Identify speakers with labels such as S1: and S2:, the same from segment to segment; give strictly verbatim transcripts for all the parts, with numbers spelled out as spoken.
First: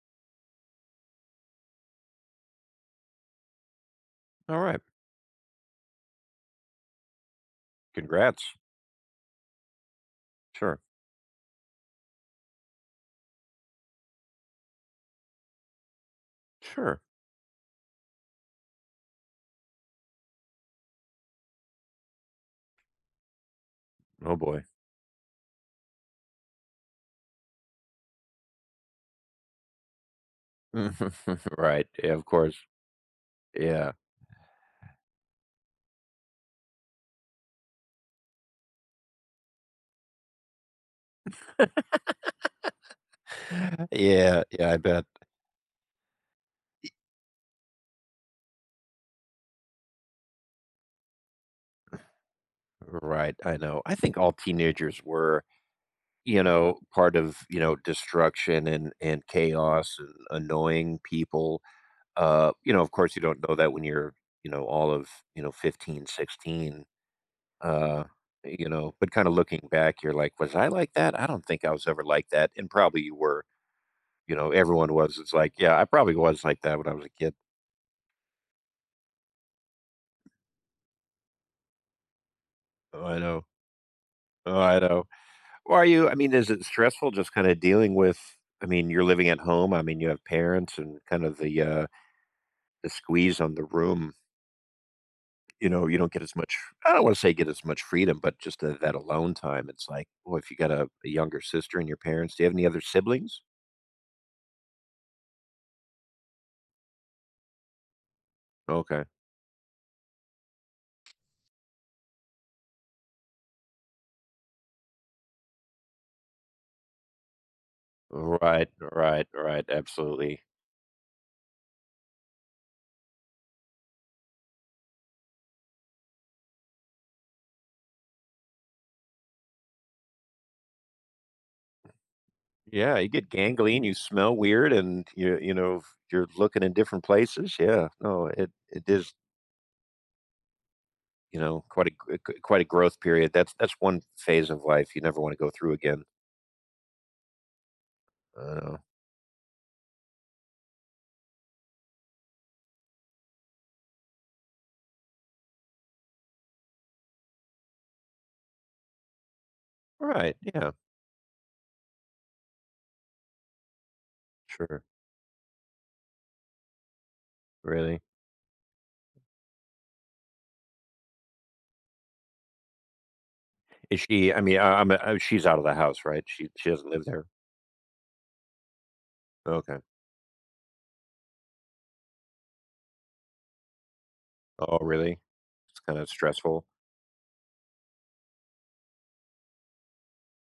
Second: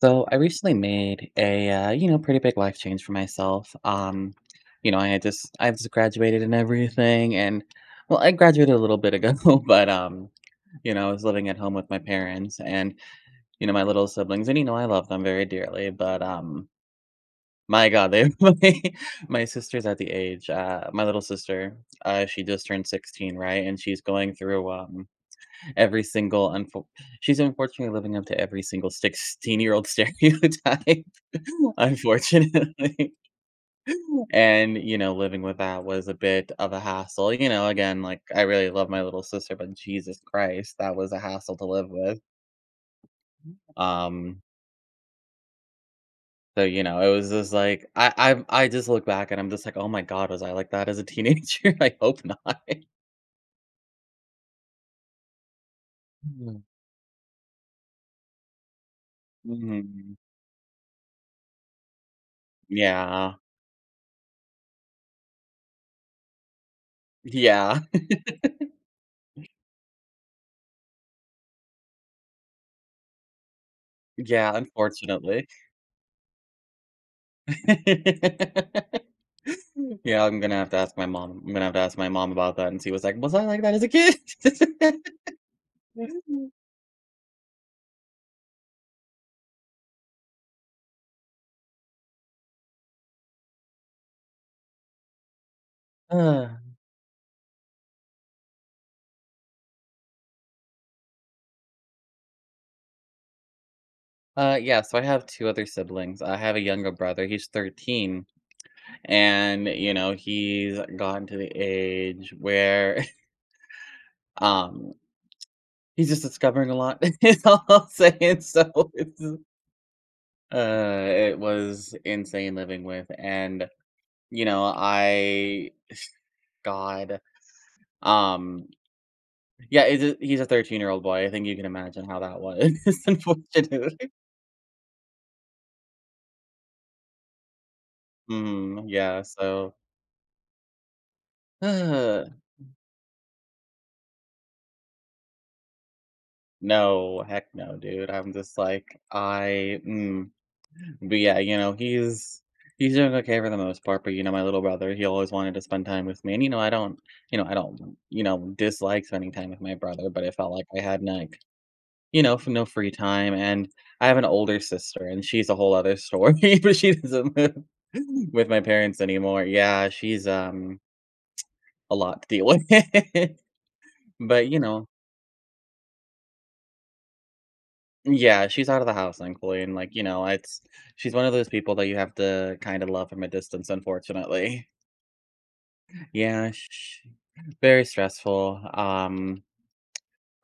S1: So I recently made a uh, you know pretty big life change for myself. Um,
S2: Alright,
S1: you know, I had just I've just graduated and everything, and well, I
S2: congrats.
S1: graduated a little bit ago, but um,
S2: Sure,
S1: you know, I was living at home with my parents and you know my little siblings, and you know I love them very dearly, but um,
S2: sure.
S1: my God, they my, my sister's at the age. Uh, my little sister, uh, she just turned sixteen, right, and she's going
S2: Oh boy.
S1: through um Every single unfor she's unfortunately living up to every single sixteen-year-old stereotype,
S2: Right, yeah, of course.
S1: unfortunately,
S2: Yeah.
S1: and, you know, living with that was a bit of a hassle, you know, again, like, I really love my little sister, but Jesus Christ, that was a hassle to live with,
S2: Yeah,
S1: um,
S2: yeah, I bet.
S1: so, you know, it was just like I i I just look back and I'm just like, "Oh my God, was I like that as a teenager? I hope not."
S2: Right, I know. I think all teenagers were, you
S1: Mm.
S2: know, part of, you know, destruction and and chaos and
S1: Mhm.
S2: annoying people. Uh, you know, of course, you
S1: Yeah.
S2: don't know that when you're, you know, all of, you know, fifteen, sixteen.
S1: Yeah.
S2: Uh, you know, but kinda looking back, you're like, "Was I like that? I don't think I was ever like that," and probably you were. You know,
S1: Yeah,
S2: everyone was. It's
S1: unfortunately.
S2: like, yeah, I probably was like that when I was a kid.
S1: Yeah, I'm gonna have to ask my mom. I'm gonna have to ask my mom about that and see
S2: Oh,
S1: what's like,
S2: I
S1: was
S2: know.
S1: I like that as a kid?
S2: Oh, I know. Well, are you? I mean, is it stressful just kind of dealing with? I mean, you're living at home. I mean, you have parents and kind of the uh, the squeeze on the room. You know, you don't get as
S1: Uh,
S2: much. I don't want to say get as much freedom, but just the, that alone time. It's like, well, if you got a, a younger sister and your parents, do you have any other siblings?
S1: uh, yeah, so I have two other siblings. I have a younger brother. He's thirteen,
S2: Okay,
S1: and you know, he's gotten to the age where um he's just discovering a lot, is all I'll say.
S2: all
S1: And
S2: right, all
S1: so it's
S2: right, all right, absolutely.
S1: uh it was insane living with and you know, I God, um yeah, it's a he's a thirteen-year-old boy, I think you can imagine how that was,
S2: Yeah, you get gangrene, you
S1: unfortunately.
S2: smell weird, and you you know you're looking in different places. Yeah, no, it it
S1: Mhm,
S2: is
S1: yeah, so
S2: you know quite a g- g- quite a growth period. That's that's one phase of life you never want to go through again.
S1: no, heck no, dude, I'm just
S2: Uh,
S1: like, I mm. But, yeah, you know, he's he's doing okay for the most part, but, you know, my little brother, he always wanted to spend time with me, and, you know, I don't you know, I don't, you know, dislike spending time with my brother, but I
S2: right?
S1: felt like
S2: Yeah,
S1: I had, like You know, for no free time, and I have an older
S2: sure.
S1: sister, and she's a whole other story, but she doesn't live
S2: Really?
S1: with my parents anymore. Yeah, she's, um, a lot to deal with.
S2: Is she? I
S1: But,
S2: mean,
S1: you
S2: I,
S1: know,
S2: I'm uh, she's out of the house, right? She she doesn't live there.
S1: yeah, she's out of the house, thankfully, and,
S2: Okay.
S1: like, you know, it's she's one of those people that you have to kinda love from a distance, unfortunately.
S2: Oh, really? It's kind of
S1: Yeah,
S2: stressful.
S1: sh Very stressful. Um,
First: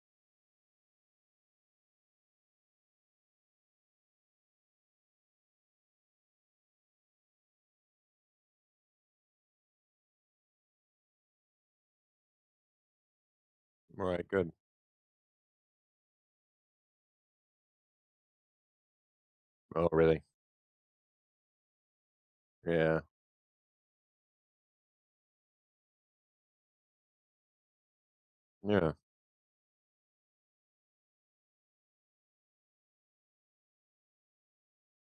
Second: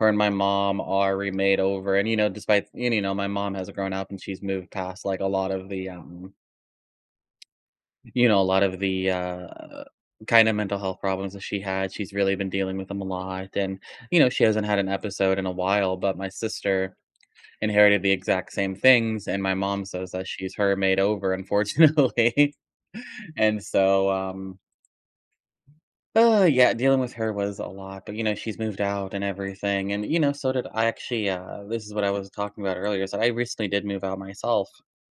S1: Her and my mom are remade over, and, you know, despite and, you know, my mom has grown up, and she's moved past, like, a lot of the, um you know, a lot of the uh, kind of mental health problems that she had. She's really been dealing with them a lot. And, you
S2: Right.
S1: know, she
S2: Good.
S1: hasn't had an episode in a while, but my sister inherited the exact same things. And my mom
S2: Oh,
S1: says
S2: really?
S1: that she's her made over, unfortunately.
S2: Yeah.
S1: and so, um, uh, yeah, dealing with her was a lot, but you know, she's moved
S2: Yeah.
S1: out and everything. And, you know, so did I actually, uh, this is what I was talking about earlier. So I recently did move out myself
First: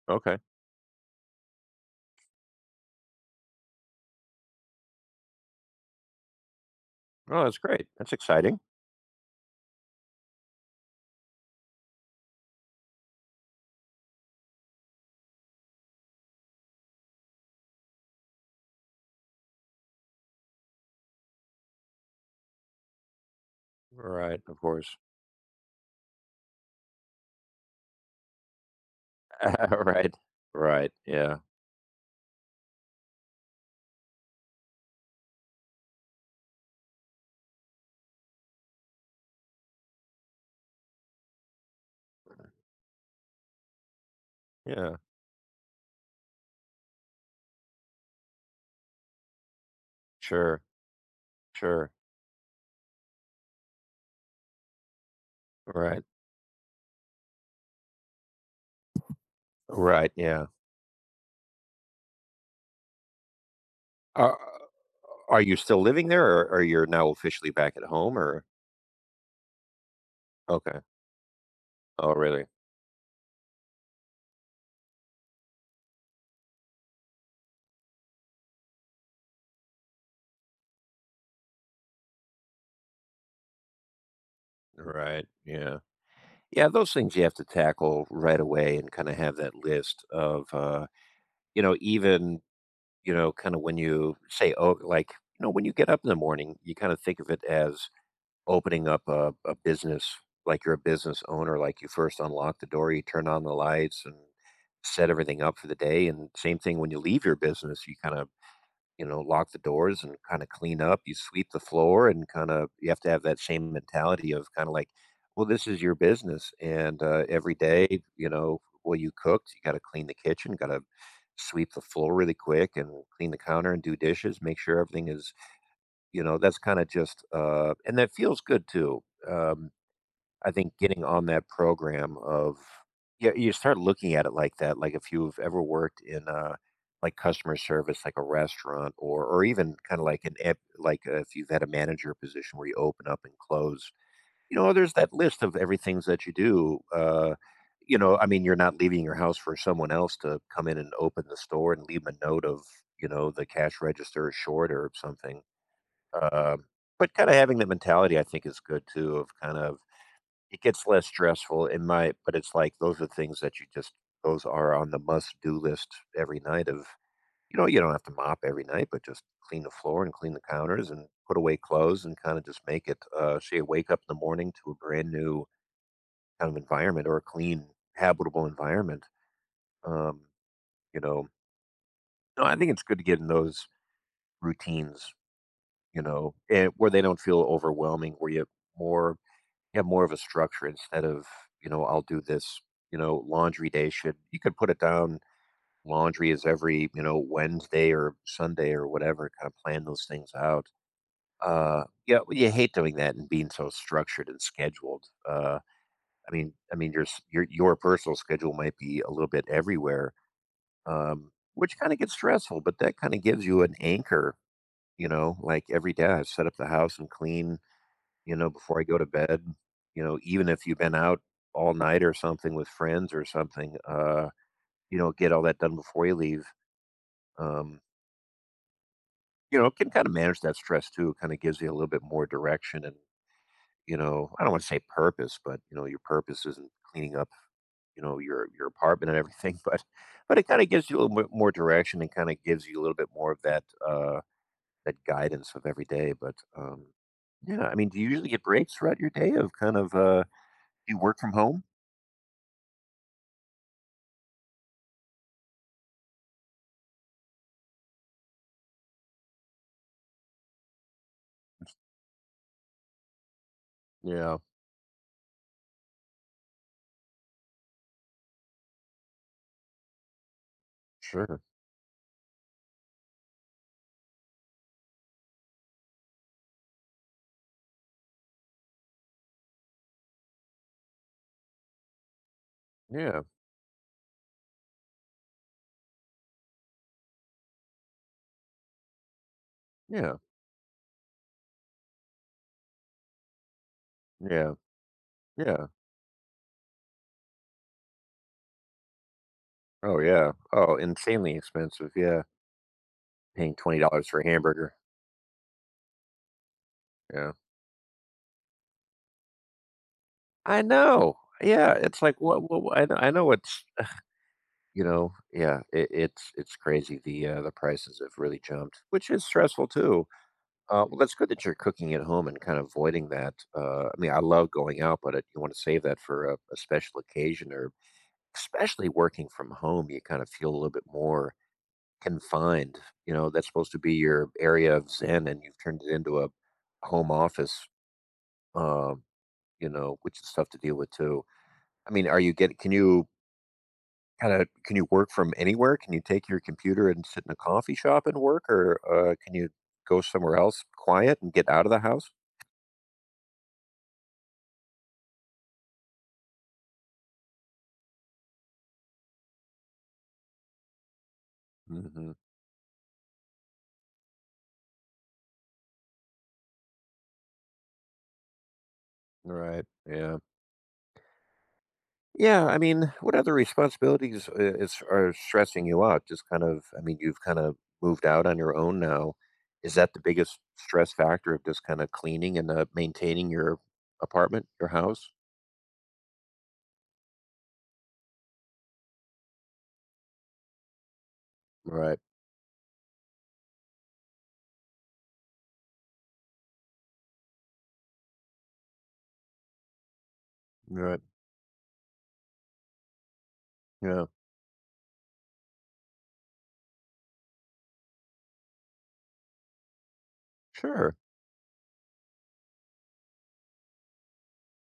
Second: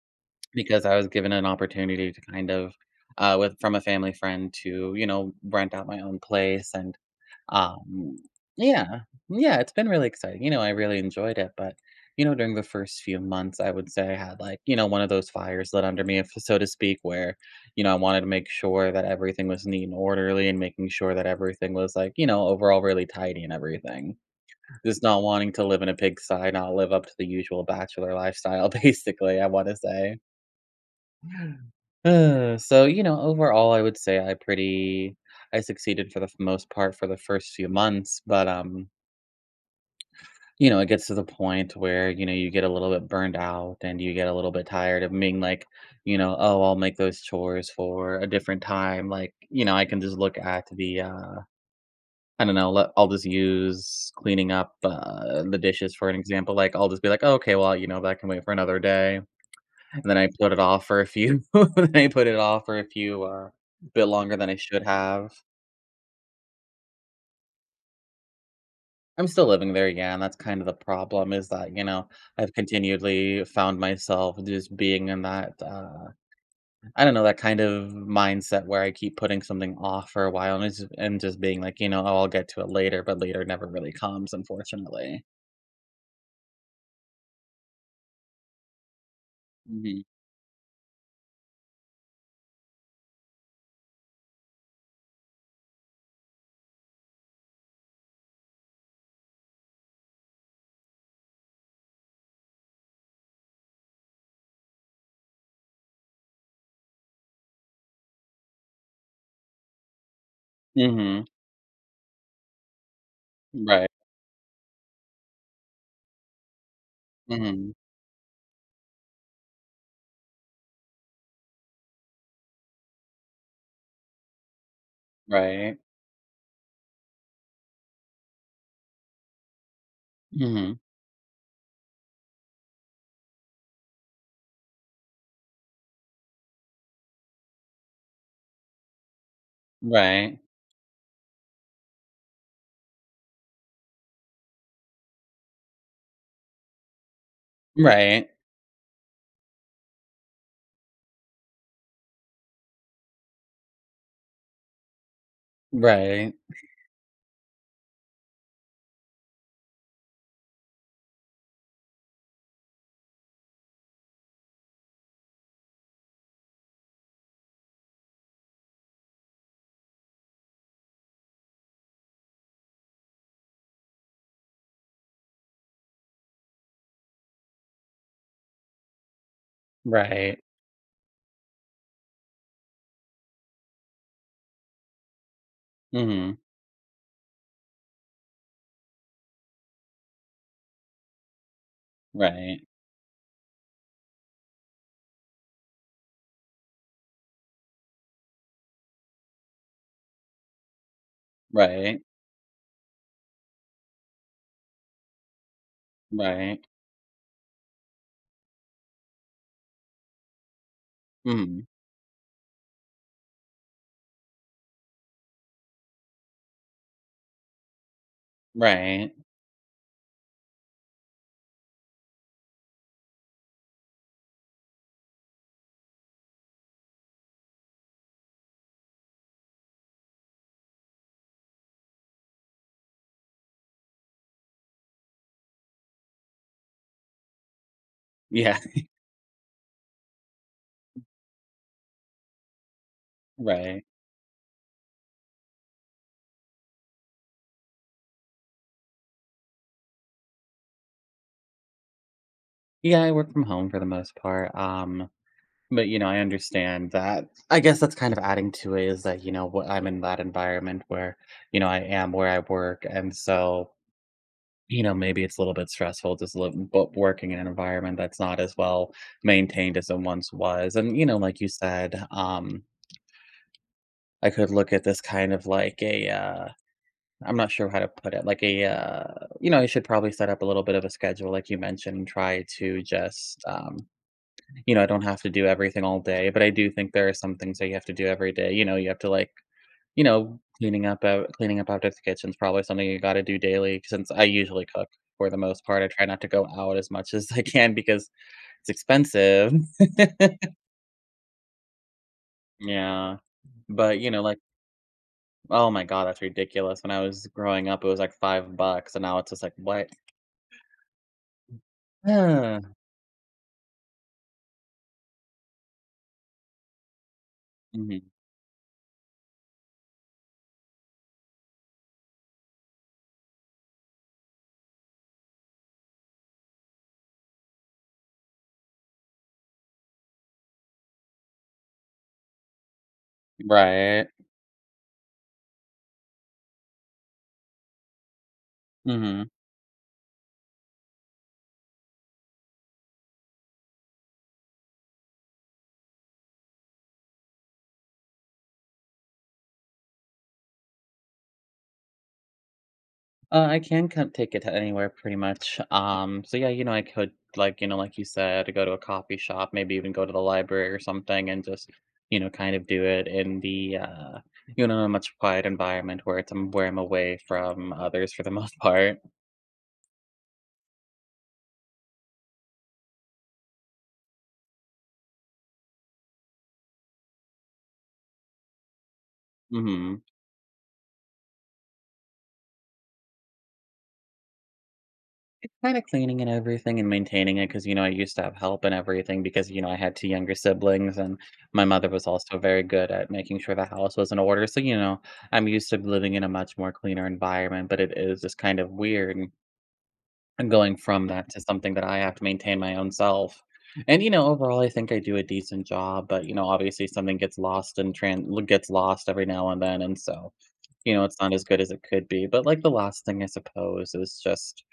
S2: Okay.
S1: because I was given an opportunity to kind of, uh, with from a family friend to, you know, rent out my own place and,
S2: Oh, that's great. That's
S1: um,
S2: exciting.
S1: yeah, yeah, it's been really exciting. You know, I really enjoyed it, but you know, during the first few months, I would say I had like, you know, one of those fires lit under me, if so to speak, where, you know, I wanted to make sure that everything was neat and orderly and making sure that everything was like, you know, overall really tidy and everything.
S2: Right. Of course.
S1: Just not wanting to live in a pigsty, not live up to the usual bachelor lifestyle, basically, I want to
S2: Right.
S1: say.
S2: Right. Yeah.
S1: Uh, so, you know, overall, I would say I pretty I succeeded for the f- most part for the first few months, but um, you know, it gets to the point where, you know, you get a little bit burned out and you get a little bit
S2: Yeah.
S1: tired of being like, you know, oh, I'll make those chores for a different time. Like, you know, I can just look
S2: Sure.
S1: at the uh
S2: Sure.
S1: I don't know, let, I'll just use cleaning up uh, the dishes
S2: Right.
S1: for an example. Like, I'll just be like, oh, okay, well, you know, that can wait for another day. And
S2: Right.
S1: then I
S2: Yeah.
S1: put it off for a few then I put it off for a few, uh, bit longer
S2: Are
S1: than I should have.
S2: are you still living there or are you now officially back at home or
S1: I'm still living there, yeah, and that's kind of the
S2: okay.
S1: problem is that, you know,
S2: Oh really?
S1: I've continually found myself just being in that, uh, I don't know, that kind of mindset where I keep putting something off for a while and just and just being like, you know, "Oh, I'll get to it later," but later never really comes, unfortunately.
S2: Right. Yeah. Yeah, those things you have to tackle right away and kind of have that
S1: Mhm.
S2: list of uh, you know, even, you know, kind of when you say, oh, like, you know, when you get up in the morning, you kind of think of it as opening up a, a business like you're a business owner like you first unlock the door, you turn on the lights and set everything up for the day, and same thing when you leave your business you kind of you know lock the doors and kind of clean up, you
S1: Mhm.
S2: sweep the floor, and kind of you have to have that same
S1: Right.
S2: mentality of kind of like well this is your business. And uh, every
S1: Mhm.
S2: day you know well you cooked, you got to clean the kitchen, got to sweep the floor really quick and clean the counter and do dishes, make sure everything is
S1: Right.
S2: you know, that's kinda just, uh and that feels good too. Um, I think
S1: Mhm.
S2: getting on that program of yeah, you start looking at it like that, like if you've ever worked in, uh, like customer service, like a restaurant or or even kinda like an
S1: Right.
S2: ep like, uh, if you've had a manager position where you open up and close, you know, there's that list of everything that you do, uh, you know, I
S1: Right.
S2: mean, you're not leaving your house for someone else to come in and open the store and leave 'em a note of, you know, the cash register is short or something.
S1: Right.
S2: Um, but kinda having that mentality, I think, is good too of kind of it gets less stressful in my but it's like those are things that you just those are on the must-do list every night of you know, you don't have to mop every night, but just clean the floor and clean the counters and put away clothes and kinda just make it, uh, so you wake up in the morning to a brand new kind of environment, or a clean, habitable environment. Um,
S1: Right.
S2: you know? No, I think it's good to get in those routines, you know,
S1: Mhm.
S2: and where they don't feel overwhelming, where you more have more of a structure instead of, you know, I'll do this,
S1: Right,
S2: you know, laundry day should you could put it down. Laundry is every, you know, Wednesday or Sunday or whatever, kind of plan those things out. Uh,
S1: right,
S2: yeah, well, you hate doing that and being so structured and scheduled. Uh, I mean,
S1: right.
S2: I mean, your s- your your personal schedule might be a little bit everywhere, um,
S1: Mhm,
S2: which kind of gets stressful. But that kind of gives you an anchor, you know. Like every day, I set up the house and clean you know, before I go to
S1: right.
S2: bed, you know, even if you've been out all night or something with friends or something, uh, you know, get all that done before you leave. Um, you know, can kind of manage that stress too. It kind of gives you a little bit more direction and, you know, I don't want to say purpose, but you know, your purpose isn't cleaning up, you know, your
S1: Yeah,
S2: your apartment and everything, but but it kind of gives you a little bit more direction and kind of gives you a little bit more of that
S1: right.
S2: uh that guidance of every day. But um yeah, I mean, do you usually get breaks throughout your day of kind of uh do you work from home?
S1: Yeah, I work from home for the most part, um, but, you know, I understand that I guess that's kind of adding to it is that, you know, what I'm in that environment where, you know, I am where I work, and so,
S2: Yeah,
S1: you know, maybe it's a little bit stressful just liv but working in an environment that's not as well maintained as it once was, and, you know, like
S2: sure.
S1: you said, um, I could look at this kind of like a, uh I'm not sure how to put it. Like a, uh, you know, you should probably set up a little bit of a schedule, like you mentioned, and try to
S2: Yeah,
S1: just, um, you know, I don't have to do everything all day, but I do think there are some things that you have to do every day. You know, you have to like, you
S2: yeah,
S1: know, cleaning up out, cleaning up after the kitchen is probably something you got to do daily. Since I
S2: yeah,
S1: usually cook for the most
S2: yeah.
S1: part, I try not to go out as much as I can because it's expensive.
S2: Oh, yeah. Oh, insanely expensive. Yeah,
S1: Yeah.
S2: paying
S1: But
S2: twenty dollars
S1: you
S2: for
S1: know,
S2: a
S1: like,
S2: hamburger.
S1: oh my God, that's ridiculous. When I was
S2: Yeah,
S1: growing up, it was like five bucks, and now it's just like what?
S2: I know. Yeah, it's like what?
S1: Ah.
S2: What I know. I know it's you know. Yeah, it, it's it's crazy. The uh, the prices have
S1: Mhm.
S2: really jumped, which is stressful too. Uh, well, that's good that you're cooking at home and kind of avoiding that. Uh, I mean, I love going out, but it, you want to save that for a, a special occasion or especially working from home. You kind of feel a little bit more confined. You know, that's supposed to be
S1: Right.
S2: your area of zen, and you've turned it into a home office. Um,
S1: Mhm.
S2: you know, which is tough to deal with too. I mean, are you getting? Can you kind of? Can you work from anywhere? Can you take your computer and sit in a coffee shop and work, or uh, can you go somewhere else quiet and get out of the house?
S1: Uh, I can come take it to anywhere pretty much. Um, so yeah, you know, I could like, you know, like you said, go to a coffee shop, maybe even go to the library or something and just,
S2: hmm
S1: you know, kind of do it in the uh, you know, a much quiet environment where it's um, where I'm away from others for the most part.
S2: Right. Yeah. Yeah, I mean, what other responsibilities i- is are stressing you out? Just kind of, I mean, you've kind of moved out on your own now. Is that the
S1: Mhm.
S2: biggest stress factor of just kind of cleaning and uh, maintaining your apartment, your house?
S1: It's kinda cleaning and everything and maintaining it because you know, I used to have help and everything because, you know, I had two younger siblings, and my mother
S2: Right.
S1: was also very good at making sure the house was in order, so, you know, I'm used to living in a much more cleaner environment, but it is just kind of weird and and going
S2: Right.
S1: from that to something that I have to maintain my own self. And,
S2: Yeah.
S1: you know, overall, I think I do a decent job, but, you know, obviously something gets lost and tran gets lost every now and then, and so, you
S2: Sure.
S1: know, it's not as good as it could be, but, like, the last thing, I suppose, is just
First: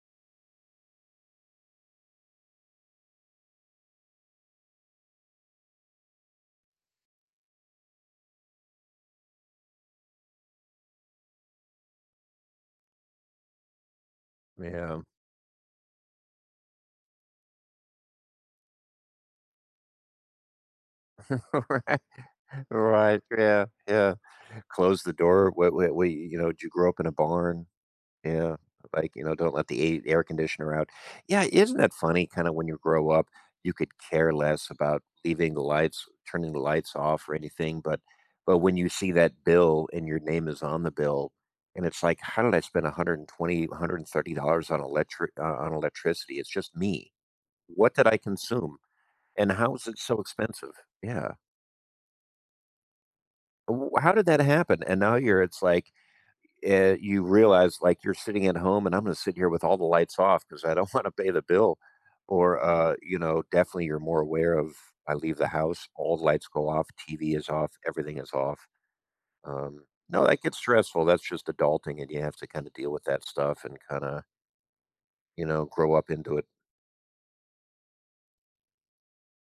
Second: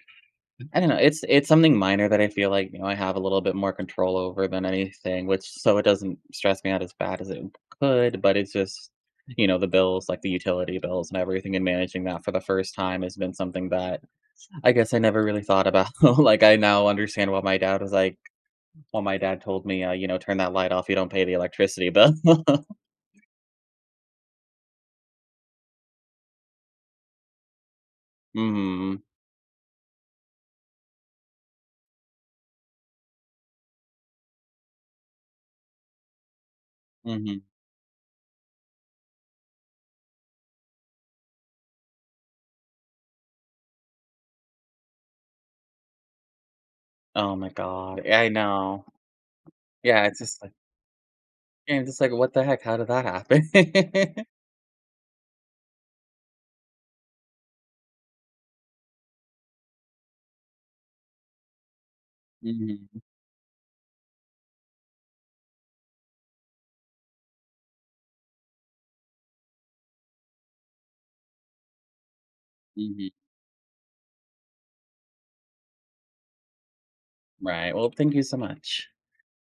S1: I don't know, it's it's something minor that I feel like, you know, I have a little bit more control over than anything, which so it doesn't stress me out as bad as it could, but it's just, you know, the bills, like the utility bills and everything, and managing that for the first time has been something that I guess I
S2: Yeah.
S1: never really thought about. Like, I now understand why my dad was like well, my dad told me, uh, you know, "Turn that light off, you don't pay the electricity
S2: Right.
S1: bill."
S2: Right. Yeah. Yeah. Close the door. What? What? What you you know? Did you grow up in a barn? Yeah,
S1: Mhm,
S2: like, you know, don't let the a air conditioner out. Yeah, isn't that funny, kinda when you grow up, you could care less about leaving the lights turning the lights off or
S1: mhm.
S2: anything, but but when you see that bill and your name is on the bill, and it's like, "How did I spend one hundred and twenty, one hundred and thirty dollars dollars on electric uh, on electricity? It's just me.
S1: Oh my
S2: What
S1: God,
S2: did I
S1: yeah, I
S2: consume?
S1: know.
S2: And how is it
S1: Yeah,
S2: so
S1: it's just like
S2: expensive?" Yeah.
S1: and it's just like, "What the heck? How did that
S2: W how did
S1: happen?"
S2: that happen? And now you're it's like uh, you realize like you're sitting at home and I'm going to sit here with all the lights off because I don't want to pay the bill. Or,
S1: Mhm,
S2: uh, you know, definitely you're more aware of I leave the house, all the lights go off, T V is off, everything is off. Um, no, that gets stressful. That's just adulting and you have to kind of deal with
S1: mhm.
S2: that stuff and kind of, you know, grow up into it.
S1: Right, well, thank you so much.